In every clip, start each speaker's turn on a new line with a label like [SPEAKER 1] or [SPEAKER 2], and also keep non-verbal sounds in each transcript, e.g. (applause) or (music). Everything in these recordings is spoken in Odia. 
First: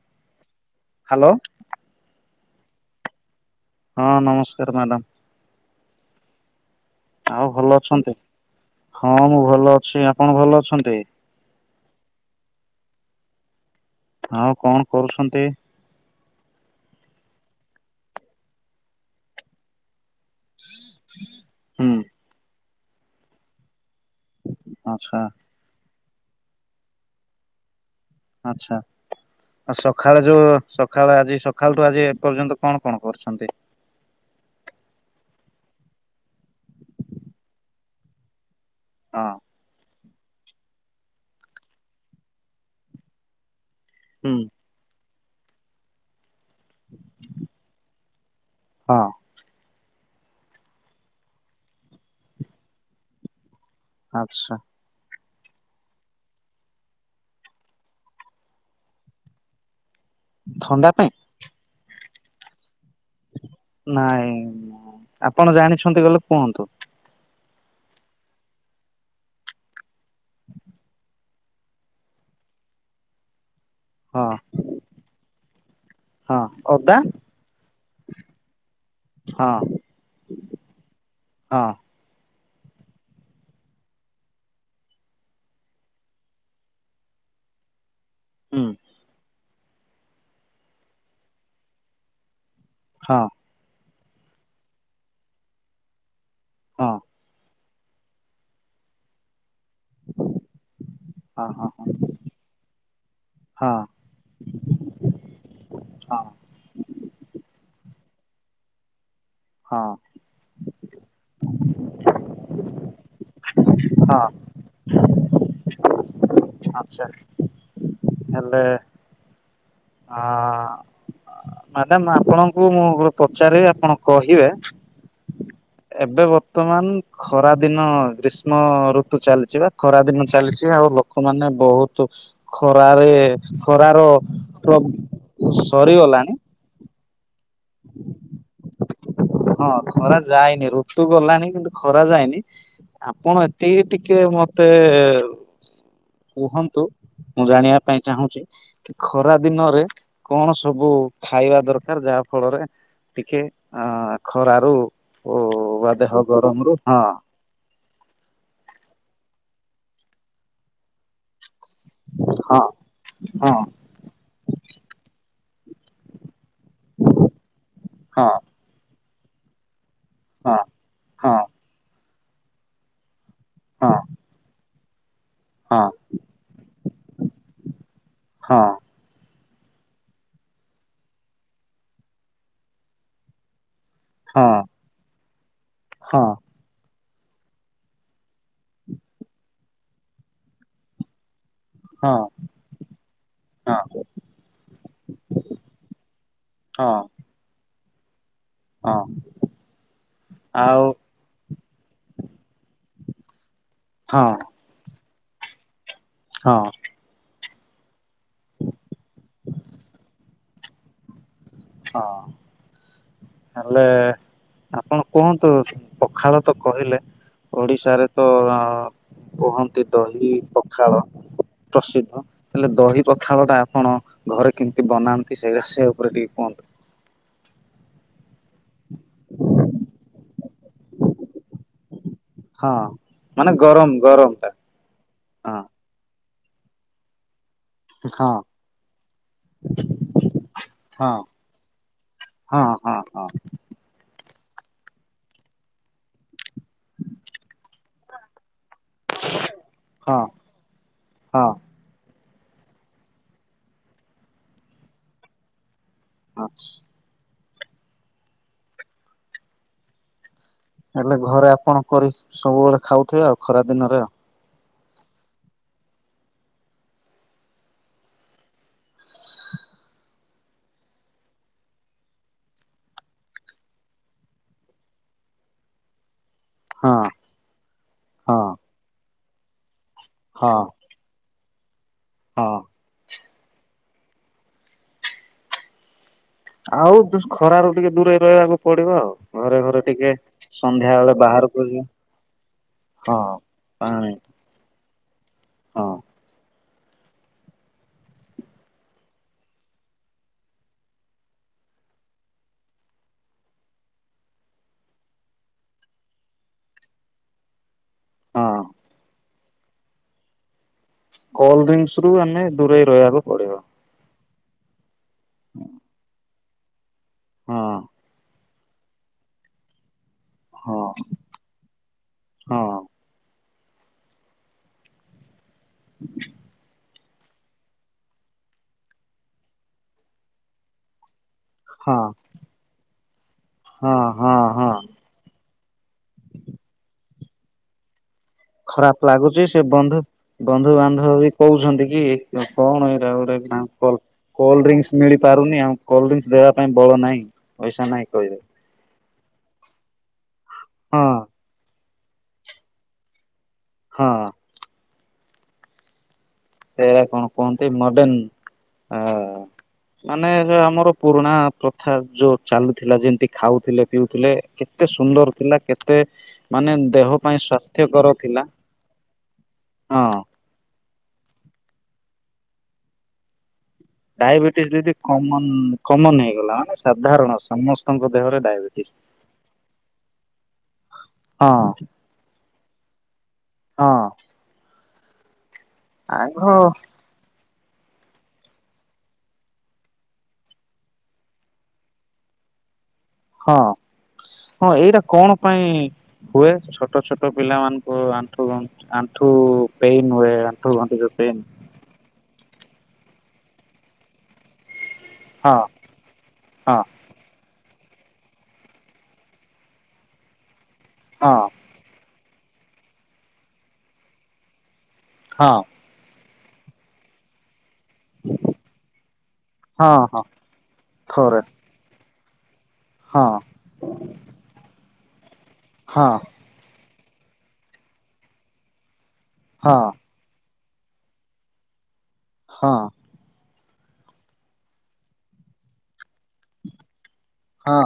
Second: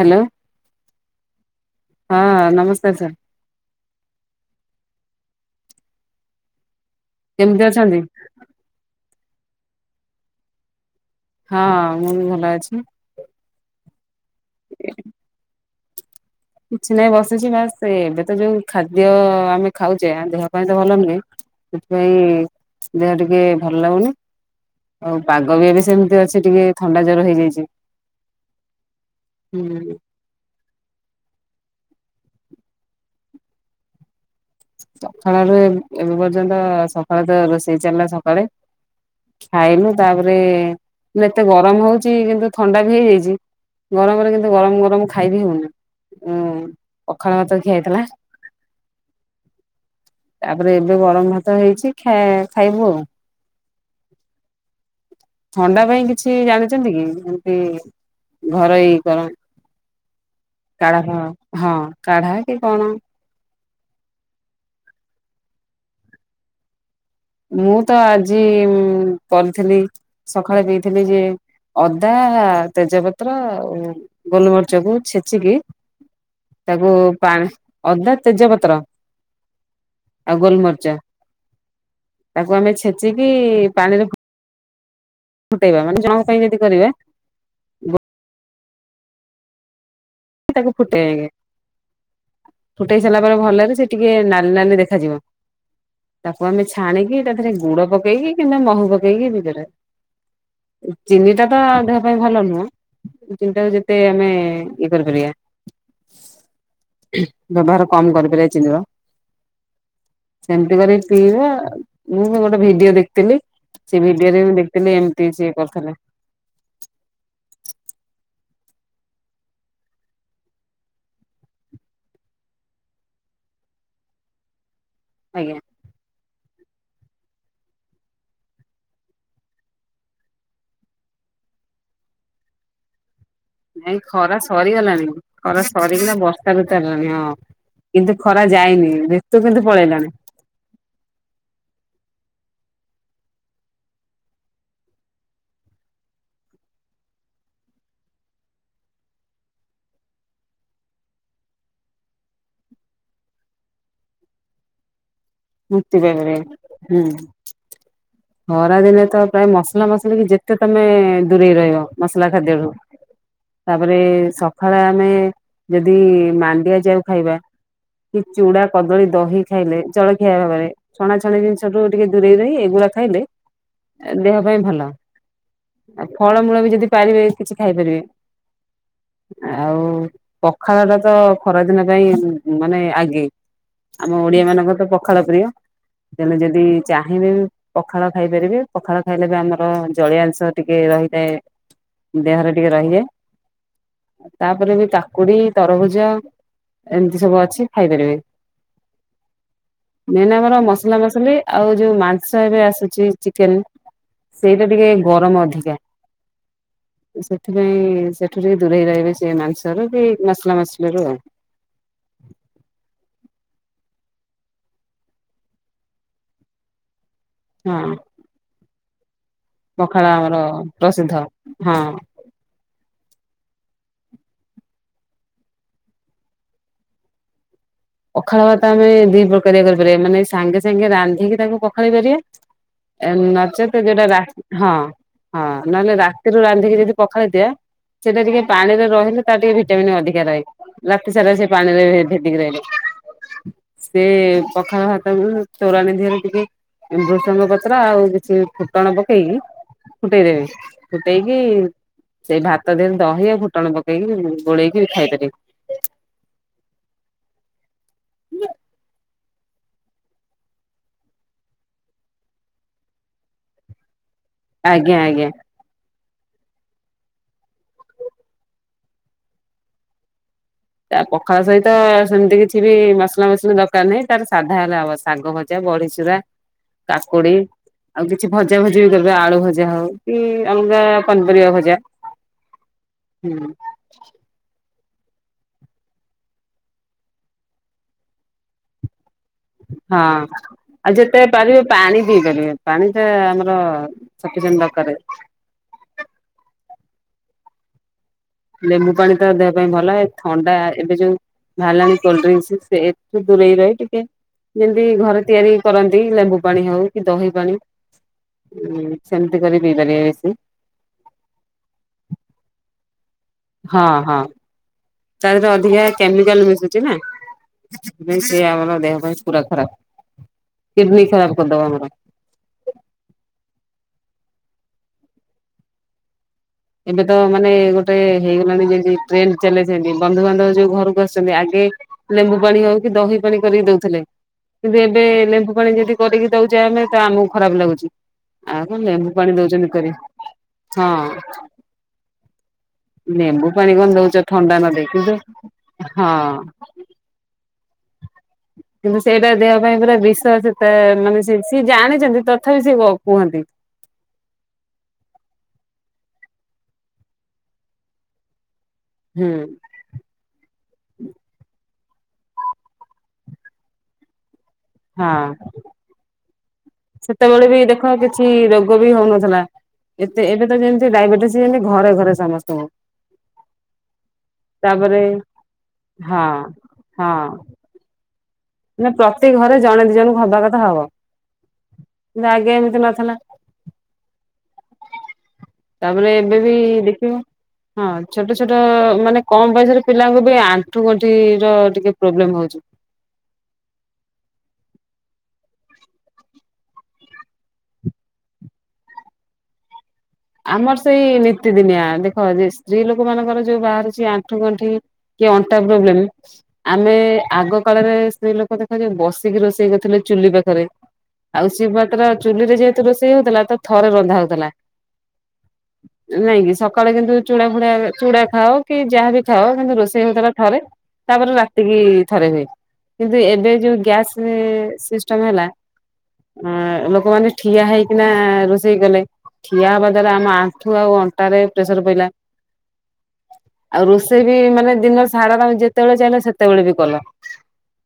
[SPEAKER 1] ହ୍ୟାଲୋ
[SPEAKER 2] ହ୍ୟାଲୋ
[SPEAKER 1] ହଁ ନମସ୍କାର ସାର୍।
[SPEAKER 2] ହଁ ନମସ୍କାର ମ୍ୟାଡ଼ାମ। ଆଉ ଭଲ ଅଛନ୍ତି ହଁ ମୁଁ ଭଲ ଅଛି ଆପଣ ଭଲ ଅଛନ୍ତି।
[SPEAKER 1] ହଁ ମୁଁ ବି ଭଲ ଅଛି।
[SPEAKER 2] ହଁ କଣ କରୁଛନ୍ତି?
[SPEAKER 1] କିଛି ନାଇଁ ବସିଛି ବାସ୍ ଏବେ ତ ଯୋଉ ଖାଦ୍ୟ ଆମେ ଖାଉଛେ ଦେହ ପାଇଁ ତ ଭଲ ନୁହେଁ
[SPEAKER 2] ହୁଁ
[SPEAKER 1] ସେଥିପାଇଁ ଦେହ ଟିକେ ଭଲ ଲାଗୁନି‌।
[SPEAKER 2] ଆଚ୍ଛା
[SPEAKER 1] ଆଉ ପାଗ ବି ଏବେ ସେମିତି ଅଛି ଟିକେ ଥଣ୍ଡା ଜର ହେଇଯାଇଛି।
[SPEAKER 2] ଆଚ୍ଛା
[SPEAKER 1] ହୁଁ
[SPEAKER 2] ଆଉ ସଖାଳେ ଯୋଉ ସଖାଳେ ଆଜି ସଖାଳଠୁ ଆଜି ଏପର୍ଯ୍ୟନ୍ତ କଣ କଣ କରିଛନ୍ତି?
[SPEAKER 1] ସକାଳ ରୁ ଏବେ ପର୍ଯ୍ୟନ୍ତ ସକାଳ ତ ରୋଷେଇ ଚାଲିଲା ସକାଳେ
[SPEAKER 2] ହଁ।
[SPEAKER 1] ଖାଇଲୁ ତାପରେ ଏତେ ଗରମ ହଉଛି କିନ୍ତୁ ଥଣ୍ଡା ବି ହେଇଯାଇଛି ଗରମରେ
[SPEAKER 2] ହୁଁ
[SPEAKER 1] କିନ୍ତୁ ଗରମ ଗରମ ଖାଇବି ହଉନି ଉଁ ପଖାଳ ଭାତ ଖିଆହେଇଥିଲା।
[SPEAKER 2] ହଁ।
[SPEAKER 1] ତାପରେ ଏବେ ଗରମ ଭାତ ହେଇଛି ଖ ଖାଇବୁ ଆଉ।
[SPEAKER 2] ଆଚ୍ଛା।
[SPEAKER 1] ଥଣ୍ଡା ପାଇଁ କିଛି ଜାଣିଛନ୍ତି କି? ଯେମିତି ଘରୋଇ କଣ
[SPEAKER 2] ଥଣ୍ଡା ପାଇଁ
[SPEAKER 1] କାଢ଼ା ହଁ କାଢ଼ା କି କଣ?
[SPEAKER 2] ନାଇଁ ଆପଣ ଜାଣିଛନ୍ତି ଗଲେ କୁହନ୍ତୁ।
[SPEAKER 1] ମୁଁ ତ ଆଜି କରିଥିଲି ସକାଳେ ପିଇଥିଲି ଯେ ଅଦା, ତେଜପତ୍ର, ଆଉ
[SPEAKER 2] ହଁ
[SPEAKER 1] ଗୋଲମରିଚକୁୁ ଛେଚିକି
[SPEAKER 2] ହଁ
[SPEAKER 1] ତାକୁ
[SPEAKER 2] ଅଦା
[SPEAKER 1] ପାଣି ଅଦା, ତେଜପତ୍ର,
[SPEAKER 2] ହଁ
[SPEAKER 1] ଆଉ ଗୋଲମରିଚ।
[SPEAKER 2] ହଁ।
[SPEAKER 1] ତାକୁ ଆମେ ଛେଚିକି ପାଣିରେ ଫୁ- ଫୁଟେଇବା ମାନେ ଜଣକ ପାଇଁ ଯଦି କରିବା
[SPEAKER 2] ହୁଁ।
[SPEAKER 1] ତାକୁ ଫୁଟେଇବେ ଫୁଟେଇ ସାରିଲା
[SPEAKER 2] ହଁ
[SPEAKER 1] ପରେ ଭଲରେ ସେ ଟିକେ ନାଲି ନାଲି ଦେଖାଯିବ ତାକୁ ଆମେ
[SPEAKER 2] ହଁ
[SPEAKER 1] ଛାଣିକି ତାଥିରେ ଗୁଡ଼ ପକ ପକେଇକି କିମ୍ବା ମହୁ ପକେଇକି ପିଇପାରିବେ। ଚିନିଟା
[SPEAKER 2] ହଁ
[SPEAKER 1] ତ
[SPEAKER 2] ହଁ
[SPEAKER 1] ଦେହ ପାଇଁ ଭଲ ନୁହଁ ଚିନିଟାକୁ
[SPEAKER 2] ହଁ
[SPEAKER 1] ଯେତେ ମାନେ କରିପାରିବା।
[SPEAKER 2] ହଁ
[SPEAKER 1] ବ୍ୟବହାର କମ୍ କରିପାରିବା ଚିନିର।
[SPEAKER 2] ହଁ।
[SPEAKER 1] ସେମିତି କରିକି ପିଇବେ ଆଉ। ମୁଁ ବି ଗୋଟେ ଭିଡ଼ିଓ ଦେଖିଥିଲି। ସେ
[SPEAKER 2] ହଁ
[SPEAKER 1] ଭିଡ଼ିଓରେ ମୁଁ ଦେଖିଥିଲି ଏମିତି ସିଏ କରୁଥିଲେ।
[SPEAKER 2] ଆଚ୍ଛା। ହେଲେ ଆଁ, ମ୍ୟାଡ଼ାମ ଆପଣଙ୍କୁ ମୁଁ ଗୋଟେ ପଚାରିବି ଆପଣ କହିବେ?
[SPEAKER 1] ଆଜ୍ଞା।
[SPEAKER 2] ଏବେ ବର୍ତ୍ତମାନ ଖରା ଦିନ ଗ୍ରୀଷ୍ମ ଋତୁ ଚାଲିଛି ବା ଖରା ଦିନ ଚାଲିଛି ଆଉ ଲୋକମାନୋନ ବହୁତୁ ଖରାରେ
[SPEAKER 1] ନାଇଁ
[SPEAKER 2] ଖରାର
[SPEAKER 1] ଖରା ସରିଗଲାଣି
[SPEAKER 2] ପ୍ରଭାବ
[SPEAKER 1] ଖରା ସରିକିନା
[SPEAKER 2] ସରିଗଲାଣି।
[SPEAKER 1] (unintelligible) ହଁ, କିନ୍ତୁ ଖରା ଯାଇନି କିନ୍ତୁ
[SPEAKER 2] ହଁ,
[SPEAKER 1] ପଳେଇଲାଣି
[SPEAKER 2] ଖରା ଯାଇନି ଋତୁ ଗଲଣିି କିନ୍ତୁ ଖରା ଯାଇନି। ଆପଣ ଏତିକି ଟିକେ ମତେ କୁହନ୍ତୁ, ମୁଁ ଜାଣିବା ପାଇଁ ଚାହୁଁଛି ଖରା ଦିନରେ କଣ ସବୁ ଖାଇବା ଦରକାର ଯାହା ଫଳରେ ଟିକେ ଖରା ରୁ ବା ଦେହ ଗରମ ରୁ ହଁ।
[SPEAKER 1] ଖରାଦିନେ ତ ପ୍ରାୟ ମସଲା ମସଲି କି ଯେତେ ତମେ ଦୂରେଇ ରହିବ। ମସଲା
[SPEAKER 2] ହଁ
[SPEAKER 1] ଖାଦ୍ୟରୁ।
[SPEAKER 2] ହଁ
[SPEAKER 1] ତାପରେ ସକାଳେ ଆମେ ଯଦି ମା ମାଣ୍ଡିଆ ଯାଉ ଖାଇବା କି
[SPEAKER 2] ହଁ
[SPEAKER 1] ଚୁଡ଼ା, କଦଳୀ, ଦହି ଖାଇଲେ ଜଳଖିଆ ଭାବରେ,
[SPEAKER 2] ହଁ
[SPEAKER 1] ଛଣାଛଣି ଜିନିଷ ଠାରୁ ଟିକେ ଦୂରେଇ ରହି ଏଗୁଡ଼ା ଖାଇଲେ
[SPEAKER 2] ହଁ
[SPEAKER 1] ଦେହ ପାଇଁ ଭଲ।
[SPEAKER 2] ହଁ
[SPEAKER 1] ଆଉ ଫଳମୂଳ ବି ଯଦି ପାରିବେ କିଛି ଖାଇପାରିବେ।
[SPEAKER 2] ହଁ
[SPEAKER 1] ଆଉ ପଖାଳ ଟା ତ ଖରାଦିନ ପାଇଁ ମାନେ ଆଗେ। ଆମ ଓଡିଆ
[SPEAKER 2] ହଁ
[SPEAKER 1] ମାନଙ୍କର ତ ପଖାଳ ପ୍ରିୟ।
[SPEAKER 2] ହଁ
[SPEAKER 1] ତେଣୁ ଯଦି ଚାହିଁବେ ବି ପଖାଳ ଖାଇପାରିବେ, ପଖାଳ ଖାଇଲେ ବି ଆମର ଜଳୀୟଅଂଶ ଟିକେ ରହିଥାଏ।
[SPEAKER 2] ହଁ ହଁ ହଁ
[SPEAKER 1] ଦେହରେ ଟିକେ ରହିଯାଏ। ଆଉ ତାପରେ ବି କାକୁଡି, ତରଭୁଜ
[SPEAKER 2] ହଁ
[SPEAKER 1] ଏମିତି ସବୁ ଅଛି ଖାଇପାରିବେ।
[SPEAKER 2] ହଁ।
[SPEAKER 1] ମେନ୍ ଆମର
[SPEAKER 2] ଆଉ
[SPEAKER 1] ମସଲା ମସଲି ଆଉ ଯୋଉ ମାଂସ ଏବେ ଆସୁଛି ଚିକେନ୍
[SPEAKER 2] ହଁ।
[SPEAKER 1] ସେଇଟା ଟିକେ ଗରମ ଅଧିକା।
[SPEAKER 2] ହଁ।
[SPEAKER 1] ଏ ସେଥିପାଇଁ ସେଠୁ ଟିକେ ଦୂରେଇ ରହିବେ ସେ ମାଂସରୁ କି ମସଲା ମସଲିରୁ ଆଉ।
[SPEAKER 2] ହଁ। ହଁ ହେଲେ ଆପଣ କୁହନ୍ତୁ, ପଖାଳ ତ କହିଲେ।
[SPEAKER 1] ହଁ।
[SPEAKER 2] ଓଡିଶାରେ ତ କୁହନ୍ତି
[SPEAKER 1] ପଖାଳ
[SPEAKER 2] ଦହି
[SPEAKER 1] ଆମର
[SPEAKER 2] ପଖାଳ
[SPEAKER 1] ପ୍ରସିଦ୍ଧ ହଁ
[SPEAKER 2] ପ୍ରସିଦ୍ଧ। ହେଲେ ଦହି ପଖାଳ ଟା ଆପଣ ଘରେ କେମିତି ବନାନ୍ତି ସେ ବିଷୟ ଉପରେ ଟିକେ କୁହନ୍ତୁ?
[SPEAKER 1] ପଖାଳ ଭାତ ଆମେ ଦି ପ୍ରକାରିଆ କରିପାରିବା। ଏମାନେ ସାଙ୍ଗେ ସାଙ୍ଗେ ରାନ୍ଧିକି ତାଙ୍କୁ ପଖାଳି ପାରିବା
[SPEAKER 2] ହଁ
[SPEAKER 1] ଏ
[SPEAKER 2] ମାନେ
[SPEAKER 1] ନଚେତ
[SPEAKER 2] ଗରମ
[SPEAKER 1] ଯେଟା ରା
[SPEAKER 2] ଗରମ ଟା
[SPEAKER 1] ହଁ, ହଁ, ନହେଲେ ରାତିରୁ ରାନ୍ଧିକି ଯଦି ପଖାାଳି ଦିଏ ସେଇଟା
[SPEAKER 2] ହଁ
[SPEAKER 1] ଟିକେ ପାଣିରେ ରହିଲେ ତାର ଟିକେ ଭିଟାମିନ୍ ଅଧିକା ରହେ। ରାତି ସାରା ସେ ପାଣିରେ ଭେ-ଭେଦିକି ରହିଲେ।
[SPEAKER 2] ହଁ ହଁ, ହଁ।
[SPEAKER 1] ସେ ପଖାଳ ଭାତକୁ ତୋରାଣି ଦେହରେ ଟିକେ ଏଇ ଭୃଷଙ୍ଗ ପତ୍ର ଆଉ କିଛି ଫୁଟଣ ପ ଟେଇକି
[SPEAKER 2] ହଁ
[SPEAKER 1] ଫୁଟେଇ ଦେବେ। ଫୁଟେଇ କି
[SPEAKER 2] ହଁ
[SPEAKER 1] ସେଇ ଭାତ ଦେହରେ ଦହି ଆଉ ଫୁଟଣ ପକେଇକି ଗୋଳେଇକିରି ଖାଇପାରିବେ।
[SPEAKER 2] ଆଚ୍ଛ।
[SPEAKER 1] ନା।
[SPEAKER 2] ହେଲେ ଘରେ ଆପଣ କରି ସବୁବେଳେ ଖାଉଥିବେ ଆଉ ଖରା ଦିନରେ।
[SPEAKER 1] ଆଜ୍ଞା, ଆଜ୍ଞା। ତା ପଖାଳ ସହିତ ସେମିତି କିଛି ବି ମସଲା ମସଲି ଦରକାର ନାହିଁ। ତାର ସାଧା ହେଲେ ହବ। ଶାଗ ଭ ଜା, ବଢିଚୁରା
[SPEAKER 2] ହଁ
[SPEAKER 1] କାକୁଡି ଆଉ କିଛି
[SPEAKER 2] ହଁ
[SPEAKER 1] ଭଜା ଭଜି ବି କରିବେ। ଆଳୁ ଭଜା ହଉ କି
[SPEAKER 2] ହଁ
[SPEAKER 1] ଅଲଗା ପନିପରିବା ଭଜା।
[SPEAKER 2] ହଁ।
[SPEAKER 1] ହୁଁ।
[SPEAKER 2] ଆଉ ଖରାରୁ ଟିକେ ଦୂରେଇ ରହିବାକୁ ପଡିବ ଆଉ। ଘରେ ଘରେ
[SPEAKER 1] ହଁ
[SPEAKER 2] ଟିକେ ସନ୍ଧ୍ୟା
[SPEAKER 1] ଆଉ
[SPEAKER 2] ବେଳେ
[SPEAKER 1] ଯେତେ
[SPEAKER 2] ବାହାରକୁ
[SPEAKER 1] ପାରିବେ
[SPEAKER 2] ଯିବ
[SPEAKER 1] ପାଣି ପିଇ ପାରିବେ। ପାଣି ଟା
[SPEAKER 2] ହଁ
[SPEAKER 1] ଆମର
[SPEAKER 2] ପାଣି
[SPEAKER 1] ସଫିସେଣ୍ଟ ଦରକାରେ।
[SPEAKER 2] ହଁ।
[SPEAKER 1] ଲେମ୍ବୁ ପାଣି ତ ଦେହ ପାଇଁ ଭଲ। ଏ ଥଣ୍ଡା ଏବେ ଯୋଉ ଭାଲାଣି କୋଲଡ୍ରିଙ୍କସି ସେ ଏଠୁ ଦୂରେଇ ରହି ଟିକେ ଯେମତି ଘରେ ତିଆରି କରନ୍ତି ଲେମ୍ବୁ ପାଣି ହଉ କି ଦହି ପାଣି।
[SPEAKER 2] ହଁ
[SPEAKER 1] ଉଁ, ସେମତି କରି ପିଇ ପାରିବେ ବେଶି।
[SPEAKER 2] କୋଲଡ୍ରିଙ୍କସ୍ ରୁ ଆମେ ଦୂରେଇ ରହିବାକୁ ପଡିବ।
[SPEAKER 1] ହଁ, ହଁ ତାରରେ ଅଧିକା କେମିକାଲ୍ ମିଶୁଛି ନା।
[SPEAKER 2] ହଁ।
[SPEAKER 1] ବି ସେ ଆମର ଦେହ ପାଇଁ ପୁରା ଖରାପ।
[SPEAKER 2] ହଁ
[SPEAKER 1] କିଡନୀ ଖରାପ କରିଦବ ଆମର।
[SPEAKER 2] ହଁ (inaudible)
[SPEAKER 1] ଏବେ ତ ମାନେ ଗୋଟେ ହେଇଗଲାଣି ଯେମତି ଟ୍ରେଣ୍ଡ ଚାଲେ ସେମିତି ବନ୍ଧୁବାନ୍ଧବ ଯୋଉ ଘରକୁ ଆସ ଛନ୍ତି,
[SPEAKER 2] ହଁ।
[SPEAKER 1] ଆଗେ ଲେମ୍ବୁ ପାଣି ହଉ କି ଦହି ପାଣି କରିକି
[SPEAKER 2] ହଁ
[SPEAKER 1] ଦଉଥିଲେ।
[SPEAKER 2] ହଁ ହଁ
[SPEAKER 1] କିନ୍ତୁ ଏବେ ଲେମ୍ବୁ ପାଣି ଯଦି କରିକି ଦଉଛେ ଆମେ ତ ଆମକୁ ଖରାପ ଲାଗୁଛି। ଆଉ କଣ
[SPEAKER 2] ଖରାପ
[SPEAKER 1] ଲେମ୍ବୁ ପାଣି
[SPEAKER 2] ଲାଗୁଛି ସେ
[SPEAKER 1] ଦଉଛନ୍ତି କରି
[SPEAKER 2] ବନ୍ଧୁ ବନ୍ଧୁ
[SPEAKER 1] ହଁ
[SPEAKER 2] ବାନ୍ଧବ ବି କହୁଛନ୍ତି କି କଣ ଏଇଟା ଗୋଟେ
[SPEAKER 1] ଲେମ୍ବୁ ପାଣି କଣ
[SPEAKER 2] କୋଲ
[SPEAKER 1] ଦଉଛ ଥଣ୍ଡା ନ ଦେଇ
[SPEAKER 2] କୋଲଡ୍ରିଙ୍କ
[SPEAKER 1] କିନ୍ତୁ
[SPEAKER 2] ମିଳି ପାରୁନି ଆଉ
[SPEAKER 1] ହଁ।
[SPEAKER 2] କୋଲଡିଙ୍କସ୍ ଦେବା ପାଇଁ ବଳ ନାହିଁ ପଇସା ନାହିଁ କହିବେ।
[SPEAKER 1] କିନ୍ତୁ ସେଇଟା ଦେହ ପାଇଁ ପୁରା ବିଷ ସେଟା
[SPEAKER 2] ହଁ
[SPEAKER 1] ମାନେ ସେ ସିଏ ଜାଣିଛନ୍ତି ତଥାପି ସେ କୁହନ୍ତି।
[SPEAKER 2] ହଁ। ସେଇଟା କଣ କୁହନ୍ତି ମଡର୍ନ
[SPEAKER 1] ହୁଁ
[SPEAKER 2] ଆଁ ମାନେ ଆମର ପୁରୁଣା ପ୍ରଥା ଯୋଉ ଚାଲୁଥିଲା ଯେମତି ଖାଉଥିଲେ ପିଉଥିଲେ କେତେ
[SPEAKER 1] ହଁ
[SPEAKER 2] ସୁନ୍ଦର ଥିଲା କେତେ ମାନେ ଦେହ ପାଇଁ
[SPEAKER 1] ସେତେବେଳେ ବି ଦେଖ
[SPEAKER 2] ସ୍ୱାସ୍ଥ୍ୟକର
[SPEAKER 1] କିଛି
[SPEAKER 2] ଥିଲା
[SPEAKER 1] ରୋଗ ବି ହଉନଥିଲା
[SPEAKER 2] ହଁ
[SPEAKER 1] ଏତେ ଏବେ ଯେମିତି ଡାଇବେଟିସ୍ ଯେମତି ଘରେ ଘରେ ସମସ୍ତଙ୍କୁ।
[SPEAKER 2] ଡାଇବେଟିସ୍ ଯଦି
[SPEAKER 1] ତାପରେ
[SPEAKER 2] କମନ
[SPEAKER 1] ହଁ।
[SPEAKER 2] କମନ ହେଇଗଲା ମାନେ ସାଧାରଣ ସମସ୍ତଙ୍କ ଦେହରେ ଡାଇବେ
[SPEAKER 1] ମ ପ୍ରତି ଘରେ ଜଣେ ଦି ଜଣଙ୍କୁ ହବା କଥା ହବ
[SPEAKER 2] ହଁ
[SPEAKER 1] କିନ୍ତୁ ଆଗେ ଏମିତି ନଥିଲା।
[SPEAKER 2] ହଁ।
[SPEAKER 1] ତାପରେ ଏବେ
[SPEAKER 2] ଆଗ
[SPEAKER 1] ବି ଦେଖିବ ହଁ ଛୋଟ ଛୋଟ ମାନେ କମ ବୟସରେ ପିଲାଙ୍କୁ ବି ଆଣ୍ଠୁ ଗଣ୍ଠିର ଟିକେ ପ୍ରୋବ୍ଲେମ ହଉଛି।
[SPEAKER 2] ହଁ ହଁ ଏଇଟା କଣ ପାଇଁ ହୁଏ ଛୋଟ ଛୋଟ ପିଲାମାନଙ୍କୁ ଆଣ୍ଠୁ ଗ ଆଣ୍ଠୁ ପେନ୍ ହୁଏ। ଆଣ୍ଠୁ
[SPEAKER 1] ଆମର
[SPEAKER 2] ଗଣ୍ଠି
[SPEAKER 1] ସେଇ
[SPEAKER 2] ଯୋଉ ପେନ୍
[SPEAKER 1] ନିତିଦିନିଆ ଦେଖ ହଁ ଯେ ସ୍ତ୍ରୀ ଲୋକ ମାନଙ୍କର ଯୋଉ ବାହାରୁଛି ଆଣ୍ଠୁ ଗଣ୍ଠି କି ଅଣ୍ଟା
[SPEAKER 2] ହଁ
[SPEAKER 1] ପ୍ରୋବ୍ଲେମ
[SPEAKER 2] ହଁ
[SPEAKER 1] ଆମେ ଆଗ କାଳରେ ସ୍ତ୍ରୀ ଲୋକ ଦେଖ ଯୋଉ ବସିକି ରୋଷେଇ କରିଥିଲେ ଚୁଲି ପାଖରେ।
[SPEAKER 2] ହଁ
[SPEAKER 1] ଆଉ ସିଏ ମାତ୍ର ଚୁଲିରେ ଯେହେତୁ ରୋଷେଇ ହଉଥିଲା ତ ଥରେ ରନ୍ଧା ହଉଥିଲା।
[SPEAKER 2] ହଁ।
[SPEAKER 1] ନାଇଁକି ସକାଳେ କିନ୍ତୁ ଚୁଡା ଫୁଡ଼ା ଚୁଡା ଖାଅ କି ଯାହାବି ଖାଅ କିନ୍ତୁ
[SPEAKER 2] ହଁ
[SPEAKER 1] ରୋଷେଇ
[SPEAKER 2] ହଁ
[SPEAKER 1] ହଉଥିଲା ଥରେ ତାପରେ
[SPEAKER 2] ଥରେ
[SPEAKER 1] ରାତି କିି ଥରେ ହୁଏ। କିନ୍ତୁ
[SPEAKER 2] ହଁ
[SPEAKER 1] ଏବେ ଯୋଉ ଗ୍ୟାସ ସିଷ୍ଟମ ହେଲା
[SPEAKER 2] ହଁ।
[SPEAKER 1] ଅ ଲୋକମାନେ ଠିଆ ହେଇକିନା ରୋଷେଇ କଲେ ଠିଆ
[SPEAKER 2] ହଁ
[SPEAKER 1] ହେବା (unintelligible) ଆମ ଆଣ୍ଠୁ ଆଉ ଅଣ୍ଟାରେ ପ୍ରେସର ପଇଲା।
[SPEAKER 2] ହଁ।
[SPEAKER 1] ଆଉ ରୋଷେଇ ବି ମାନେ ଦିନର ସାରା ଯେତେବେଳେ ଚାହିଁଲ ସେତେବେଳେ ବି କଲ।
[SPEAKER 2] ହଁ।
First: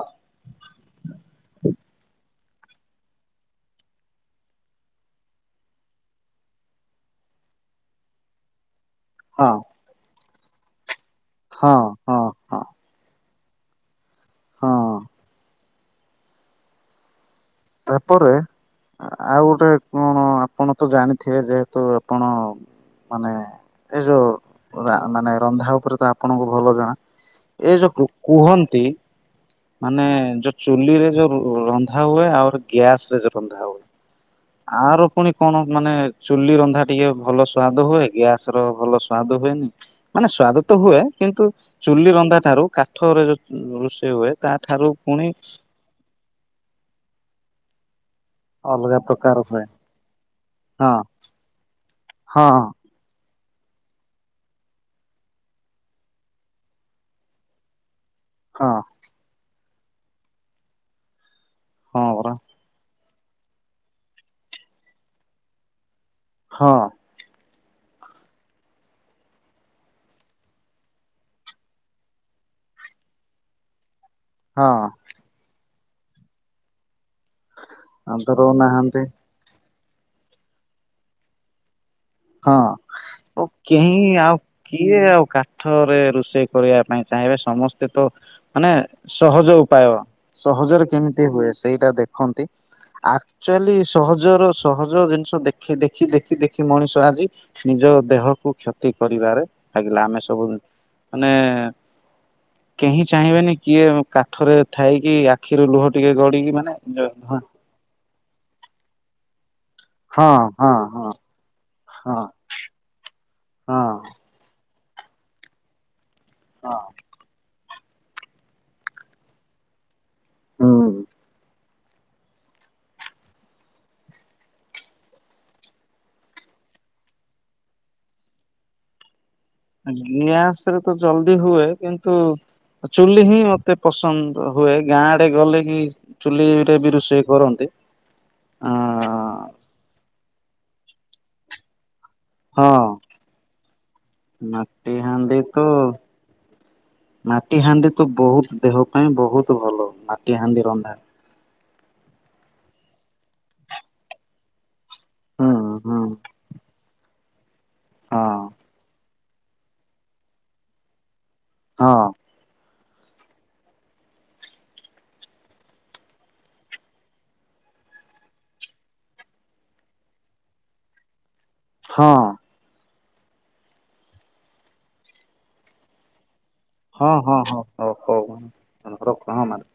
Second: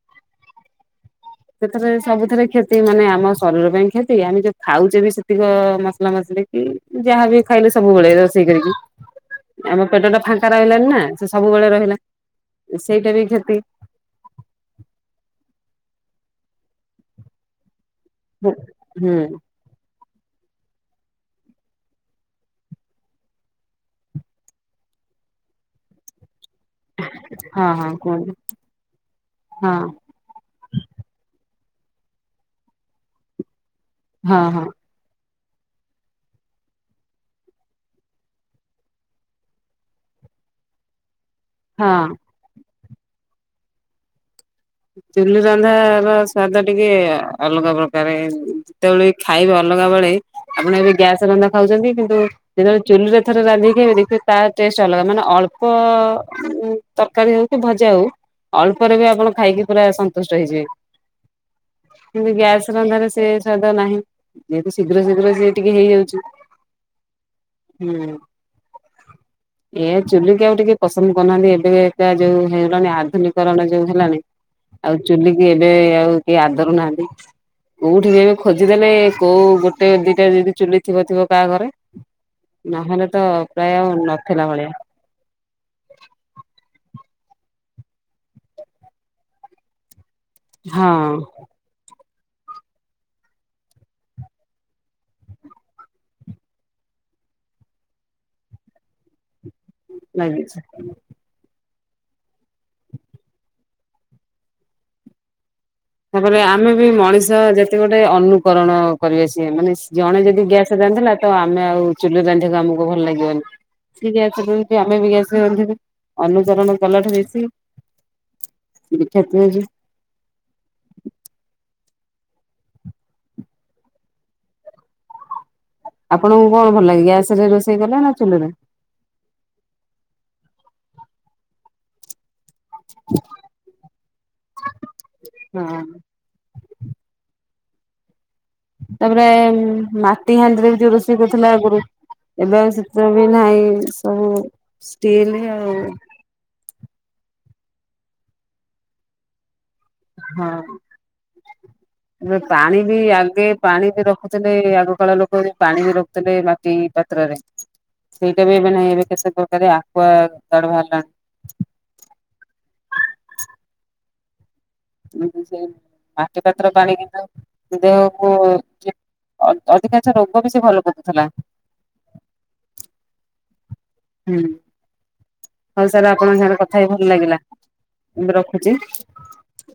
[SPEAKER 1] ସେଥିରେ ସବୁଥିରେ କ୍ଷତି ମାନେ ଆମ ଶରୀର ପାଇଁ କ୍ଷତି ଆମେ ଯୋଉ ଖାଉଛେ ବି ସେ ଧିକ ମସଲା ମସଲି କି ଯାହାବି ଖାଇଲେ ସବୁବେଳେ ରୋଷେଇ କରିକି
[SPEAKER 2] ହଁ।
[SPEAKER 1] ଆମ ପେଟ ଟା ଫାଙ୍କା ରହିଲାନି ନା ସେ ସବୁବେଳେ
[SPEAKER 2] ହଁ
[SPEAKER 1] ରହିଲା
[SPEAKER 2] ହଁ ହଁ
[SPEAKER 1] ସେଇଟା ବି କ୍ଷତି
[SPEAKER 2] ହଁ। ତାପରେ
[SPEAKER 1] ହୁଁ
[SPEAKER 2] ଆଉ
[SPEAKER 1] ହଁ
[SPEAKER 2] ଗୋଟେ କଣ ଆପଣ ତ ଜାଣିଥିବେ ଯେହେତୁ ଆପଣ ମାନେ ଏ ଯୋଉ ରା ମାନେ ରନ୍ଧା ଉପରେ ତ ଆ ଆପଣଙ୍କୁ ଭଲ ଜଣା ଏ
[SPEAKER 1] ହଁ
[SPEAKER 2] ଯୋଉ କୃ
[SPEAKER 1] କୁହନ୍ତୁ
[SPEAKER 2] କୁହନ୍ତି
[SPEAKER 1] ହଁ
[SPEAKER 2] ମାନେ ଯ ଚୁଲିରେ ଯୋଉ ରନ୍ଧା ହୁଏ ଆଉ ଗ୍ୟାସ ରେ ଯୋଉ ରନ୍ଧା ହୁଏ।
[SPEAKER 1] ହଁ ହଁ।
[SPEAKER 2] ଆର ପୁଣି କଣ ମାନେ ଚୁଲି ରନ୍ଧା ଟିକେ ଭଲ ସ୍ଵାଦ ହୁଏ ଗ୍ୟାସ ର ଭଲ ସ୍ଵାଦ ହୁଏନି। ମାନେ ସ୍ୱାଦ ତ ହୁଏ କିନ୍ତୁ
[SPEAKER 1] ହଁ।
[SPEAKER 2] ଚୁଲି ରନ୍ଧା ଠାରୁ କାଠରେ ଯୋଉ ରୋଷେଇ ହୁଏ। ତା ଠାରୁ ପୁଣି
[SPEAKER 1] ଚୁଲିି ରନ୍ଧାର ସ୍ଵାଦ ଟିକେ ଅଲଗା ପ୍ରକାରେ।
[SPEAKER 2] ଅଲଗା
[SPEAKER 1] ଯେତେବେଳେ
[SPEAKER 2] ପ୍ରକାର
[SPEAKER 1] ଖାଇବେ
[SPEAKER 2] ହୁଏ
[SPEAKER 1] ଅଲଗା ବେଳେ ଆପଣ ଏବେ
[SPEAKER 2] ହଁ
[SPEAKER 1] ଗ୍ୟାସ ରନ୍ଧା ଖାଉଛନ୍ତି କିନ୍ତୁ
[SPEAKER 2] ହଁ
[SPEAKER 1] ଯେତେବେଳେ ଚୁଲିରେ ଥରେ ରାନ୍ଧିକି ଦେଖିବେ ତା ଟେଷ୍ଟ ଅଲଗା ମାନେ ଅଳ୍ପ ଉଁ ତରକାରୀ ହଉ କି ଭଜା ହଉ?
[SPEAKER 2] ହଁ
[SPEAKER 1] ଅଳ୍ପରେ ବି ଆପଣ ଖାଇକି ପୁରା ସନ୍ତୁଷ୍ଟ ହେଇଯିବେ
[SPEAKER 2] ହଁ
[SPEAKER 1] କିନ୍ତୁ
[SPEAKER 2] ପରା
[SPEAKER 1] ଗ୍ୟାସ ରନ୍ଧାରେ ସେ ସ୍ୱାଦ ନାହିଁ ଯେହେତୁ ଶୀଘ୍ର ଶୀଘ୍ର ସିଏ ଟିକେ ହେଇଯାଉଛି।
[SPEAKER 2] ହଁ।
[SPEAKER 1] ହୁଁ। ଏ ଆ ଚୁଲିିକି ଆଉ ଟିକେ ପସନ୍ଦ କରୁନାହାନ୍ତି ଏବେ ଏଟା ଯୋଉ ହେଇଲାଣି ଆଧୁନିକରଣ ଯୋଉ ହେଲାଣି।
[SPEAKER 2] ହଁ।
[SPEAKER 1] ଚୁଲିକିି ଏବେ ଆଉ କେଏ ଆଦରୁ ନାହାଁନ୍ତି କୋଉଠି
[SPEAKER 2] ଆଉ
[SPEAKER 1] ବି
[SPEAKER 2] ତ
[SPEAKER 1] ଏବେ ଖୋଜିଦେଲେ
[SPEAKER 2] ରହୁନାହାନ୍ତି
[SPEAKER 1] କୋଉ ଗୋଟେ ଦିଟା ଯଦି ଚୁଲି ଥିବ ଥିବ କାହା ଘରେ
[SPEAKER 2] ହଁ
[SPEAKER 1] ନହେଲେ ତ
[SPEAKER 2] ଓ
[SPEAKER 1] ପ୍ରାୟ
[SPEAKER 2] କେହିଁ ଆଉ
[SPEAKER 1] ନଥିଲା ଭଳିଆ
[SPEAKER 2] କିଏ ଆଉ କା ଠରେ ରୋଷେଇ କରିବା ପାଇଁ ଚାହିଁବେ ସମସ୍ତେ ତ ମାନେ ସହଜ ଉପାୟ। ସହଜରେ
[SPEAKER 1] ହଁ
[SPEAKER 2] କେମିତି ହୁଏ ସେଇଟା ଦେଖନ୍ତି। ଆକ୍ଚୁଆଲି ସହଜର ସହଜ ଜିନିଷ ଦେଖି ଦେଖି ଦେଖି ଦେଖି ମଣିଷ ଆଜି ନିଜ ଦେହ କୁ କ୍ଷତି କରିବାରେ ଲାଗିଲା ଆମେ ସବୁ
[SPEAKER 1] ଲାଗିଛି।
[SPEAKER 2] ମାନେ କେହି ଚାହିଁବେନି କିଏ କାଠରେ ଥାଇକି ଆଖିରୁ ଲୁହ ଟିକେ
[SPEAKER 1] ତାପରେ
[SPEAKER 2] ଗଡିକି
[SPEAKER 1] ଆମେ
[SPEAKER 2] ମାନେ
[SPEAKER 1] ବି ମଣିଷ
[SPEAKER 2] ହଁ
[SPEAKER 1] ଯେତେ ଗୋଟେ ଅନୁକରଣ କରିବେ ସେ ମାନେ ଜଣେ
[SPEAKER 2] ହଁ
[SPEAKER 1] ଯଦି
[SPEAKER 2] ହଁ
[SPEAKER 1] ଗ୍ୟାସ
[SPEAKER 2] ହଁ
[SPEAKER 1] ରାନ୍ଧିଲା ତ ଆମେ ଆଉ
[SPEAKER 2] ହଁ
[SPEAKER 1] ଚୁଲୁ ରାନ୍ଧିବାକୁ ଆମକୁ ଭଲ ଲାଗିବନି। ସେ
[SPEAKER 2] ହଁ
[SPEAKER 1] ଗ୍ୟାସ ଆମେ ବି ଗ୍ୟାସ ନ୍ଧିବୁ ଅନୁଚରଣ କଲାଠୁ ବେଶୀ (unintelligible)
[SPEAKER 2] ହଁ।
[SPEAKER 1] ଆପଣଙ୍କୁ କଣ ଭଲ ଲାଗେ ଗ୍ୟାସ ରେ ରୋଷେଇ କଲେ ନା ଚୁଲିରେ।
[SPEAKER 2] ଗ୍ୟାସ ରେ ତ ଜଲଦି ହୁଏ କିନ୍ତୁ ଚୁଲି ହିଁ ମତେ ପସନ୍ଦ ହୁଏ ଗାଁଡେ ଗଲେ କି
[SPEAKER 1] ହଁ।
[SPEAKER 2] ଚୁଲି ରେ ବି ରୋଷେଇ କରନ୍ତି। ଆ
[SPEAKER 1] ତାପରେ ମାଟି ହାଣ୍ଡିରେ ବି ଯୋଉ ରୋଷେଇ କରୁଥିଲା ଆଗରୁ।
[SPEAKER 2] ହଁ
[SPEAKER 1] ଏବେଉ ଶୀତ ବି ନାହିଁ ସବୁ
[SPEAKER 2] ମାଟି ହାଣ୍ଡି
[SPEAKER 1] ଷ୍ଟିଲ
[SPEAKER 2] ତ
[SPEAKER 1] ଆଉ।
[SPEAKER 2] ମାଟି ହାଣ୍ଡି ତ ବହୁତ ଦେହ ପାଇଁ ବହୁତ ଭଲ। ମାଟି
[SPEAKER 1] ହଁ।
[SPEAKER 2] ହାଣ୍ଡି ରନ୍ଧା
[SPEAKER 1] ଏବେ ପାଣି ବି ଆଗେ ପାଣି ବି ରଖୁଛନ୍ତି ଆଗ କାଳ ଲୋକ
[SPEAKER 2] ହୁଁ
[SPEAKER 1] ପାଣି ବି
[SPEAKER 2] ହୁଁ
[SPEAKER 1] ରଖୁଥିଲେ ମାଟି ପାତ୍ରରେ
[SPEAKER 2] ହଁ
[SPEAKER 1] ସେଇଟା ବି ଏବେ ନାହିଁ ଏବେ କେତେ ପ୍ରକାର। (unintelligible)
[SPEAKER 2] ହଁ।
[SPEAKER 1] (unintelligible) ଦେହକୁ ଅଦ୍ ଅଧିକାଂଶ ରୋଗ ବି ସେ ଭଲ ପକଉଥିଲା।
[SPEAKER 2] ହଁ।
[SPEAKER 1] ହୁଁ ହଉ ସାର୍ ଆପଣଙ୍କ ସାରେ କଥା ବି ଭଲ
[SPEAKER 2] ହଁ ହଁ
[SPEAKER 1] ଲାଗିଲା
[SPEAKER 2] ହଁ ହଁ ହଉ
[SPEAKER 1] ମୁ ରଖୁଛି।
[SPEAKER 2] ହଉ (unintelligible)